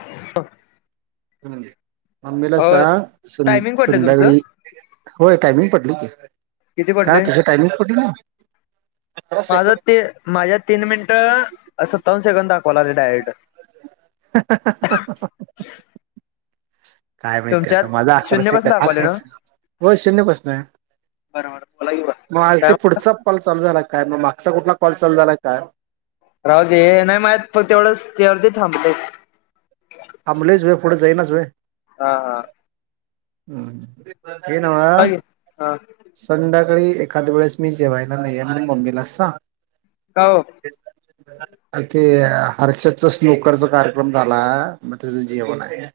[unintelligible] मम्मीला अ सांग सं टायमिंग पडले तुमचं संध्याकाळी होय टायमिंग पडली की. किती का पडले तुझ्या टाइमिंग पडलं नाय सतरा सेकंद. माझ्यात तीन मिनिटं सत्तावन्न सेकंड दाखवायला लागले डायरेक्ट. [unintelligible] [unintelligible] काय माहितीय तुमच्यात आता माझा अकरा शून्यपासून सेकंड दाखवाले अकरा ना से हो शून्यपासन आहे. [unintelligible] पुढचा कॉल चालू झाला काय मग मागचा कुठला कॉल चालू झाला काय. राहूदे हे नाही माहित पण तेवढंच तुझ्यावर ते थांबलेत. थांबलेच व्हय पुढं जायनाच व्हय. हा हा. हम्म हे का नव्हं. की हा संध्याकाळी एखाद वेळेस मी जेवायला नाहीये हे मम्मीला सांग. का ओ. ते हर्षदचा स्नोकरचा कार्यक्रम झाला म त्याचा जेवण आहे.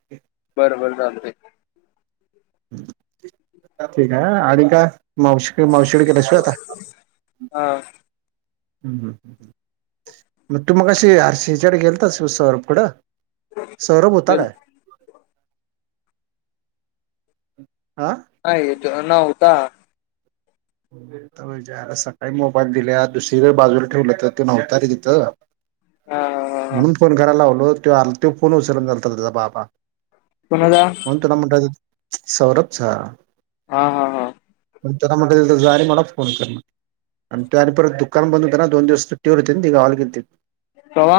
बरं बरं चालतंय. ठीक आहे आणि काय मावशी क मावशीकडे गेल्याशिवाय आता? हा. हम्म हम्म मग तू मगाशी अरशी हिच्याकडे गेलतास सौरभ कडं? सौरभ होता गेल काय? हा. आय तो नव्हता. [unintelligible] आता सकाळी मोबाईल दिलेया दुसरीकडे बाजूला ठेवला तो नव्हता ते तिथं. हा हा हा म्हणून फोन करायला लावलो ते आल त्यो फोन उचलन नलता त्याचा बाबा. कुणाचा म्हणून तुला [unintelligible] सौरभ चा. हा हा हा. मंग त्याला म्हटलं डायरेक्ट मला फोन करणार. आणि तो आणि परत दुकान बंद होतं ना दोन दिवस सुट्टीवर होते ना ते गावाला गेलते. कवा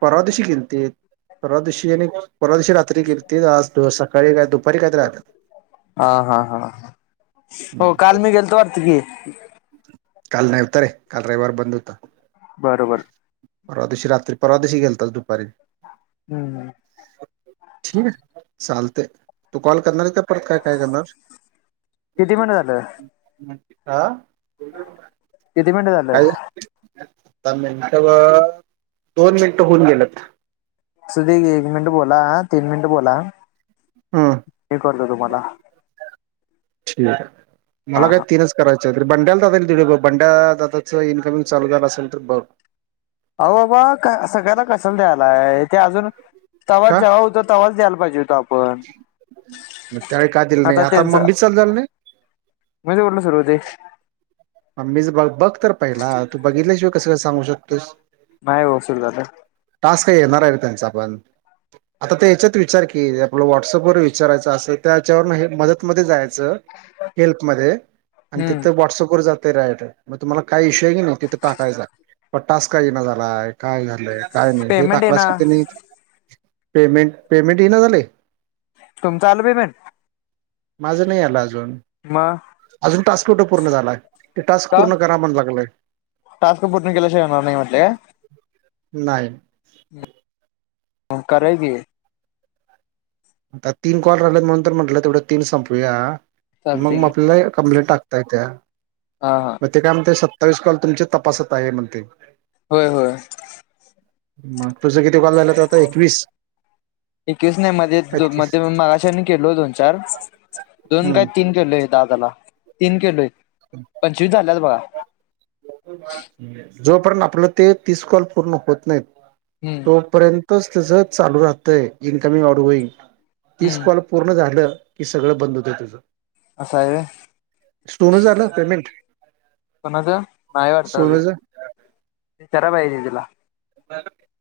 परवा दिवशी गेलते परवा दिवशी आणि परवा दिवशी रात्री गेलेते तर आज तो सक काळी काय दुपारी काहीतरी दुपारी आले. हा हा हा हो काल मी गेलतो वरती की. काल नव्हतं रे काल रविवार बंद होतं. बरोबर. परवा दिवशी रात्री परवा दिवशी गेलता दुपारी. हम्म हम्म. [unintelligible] ठेवू काय चालते तू कॉल करणार आहे का परत का काय करणार? किती महिने झालं? अंकिता किती मिनिटं झालं काय आता मिनिटं बघ दोन मिनिट होऊन गेलेत असुदे की एक मिंट बोला तीन मिंट बोला हम्म मी करतो तुम्हाला ठीक हाय हा मला काय हा तीनच करायच तरी बंड्याला दादा दिलोय बघ बड्या दादाचं इनकमिंग चालू झालं असेल तर बघ अवो बाबा सगळ्याला कशाला द्यायला ते अजून तवा जेव्हा होत तवाचं द्यायला पाहिजे होतो आपण म त्यावेळी काय दिलं नाही आता मम्मीच चालू झालं नाही माझ्यावरणच राहू दे मम्मीच बघ बघ तर पहिला तू बघितल्याशिवाय कसं काय सांगू शकतोयस नाही वसूल झालं टास्क का येणार आहे रे त्यांचा पण आता ते याच्यात विचार की आपल व्हॉट्सअपवर विचारायचं असं ते त्या याच्यावरन हे मदतमध्ये जायचं हेल्पमध्ये आणि हम्म तिथे व्हाट्सअप वर जातंय डायरेक्ट म तुम्हाला काय इशू हाय किणी तिथं टाकायचा म टास्क का इना झालाय काय झालंय काय नाही हे पेमेंट आहे टाकलास ना की त्यांनी पेमेंट पेमेंट इना झालय तुमचं आलं पेमेंट माझं नाही आलं अजून मग अजून टास्क कुठं पूर्ण झालाय ते टास्क का पूर्ण करा म्हणा लागलंय टास्क पूर्ण केल्याशिवाय येणार नाय म्हटले नाही मग करूया की आता तीन कॉल राहीलेत म्हणून तर म्हटलं तेवढ तीन संपवूया चालते मग की म्हटलय कंप्लेंट टाकत्या हा हा म तिथ आमचे सत्तावीस कॉल तुमचे तपासात आहे म्हणतंय होय होय मग तुझं किती कॉल झाल्यात आता एकवीस एकवीस नाही मध्ये दो एकतीस मध्ये मगाशी आणि केलो दोन चार दोन काय हम्म तीन केलोय दादाला तीन केलोय [unintelligible] पंचवीस झाल्यात बघा जोपर्यंत आपलं ते तीस कॉल पूर्ण होत नाहीत हू तोपर्यंतच तसं चालू राहतय इनकमिंग आउटगोइंग तीस हम्म कॉल पूर्ण झालं की सगळ बंद होतय तुझ असं आहे व्हय सुरू झालं पेमेंट कुणाच नाही अजून सोनूच विचाराय पाहिजे दीदीला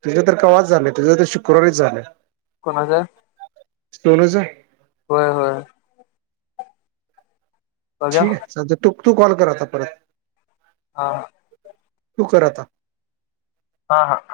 तुझं तर कवाच झालंय तुझं तर शुक्रवारीच झालंय कोणाच सोनूच होय होय बघूया ठीक आहे चालत तू तू कॉल कर आता परत हा तू कर आता हा हा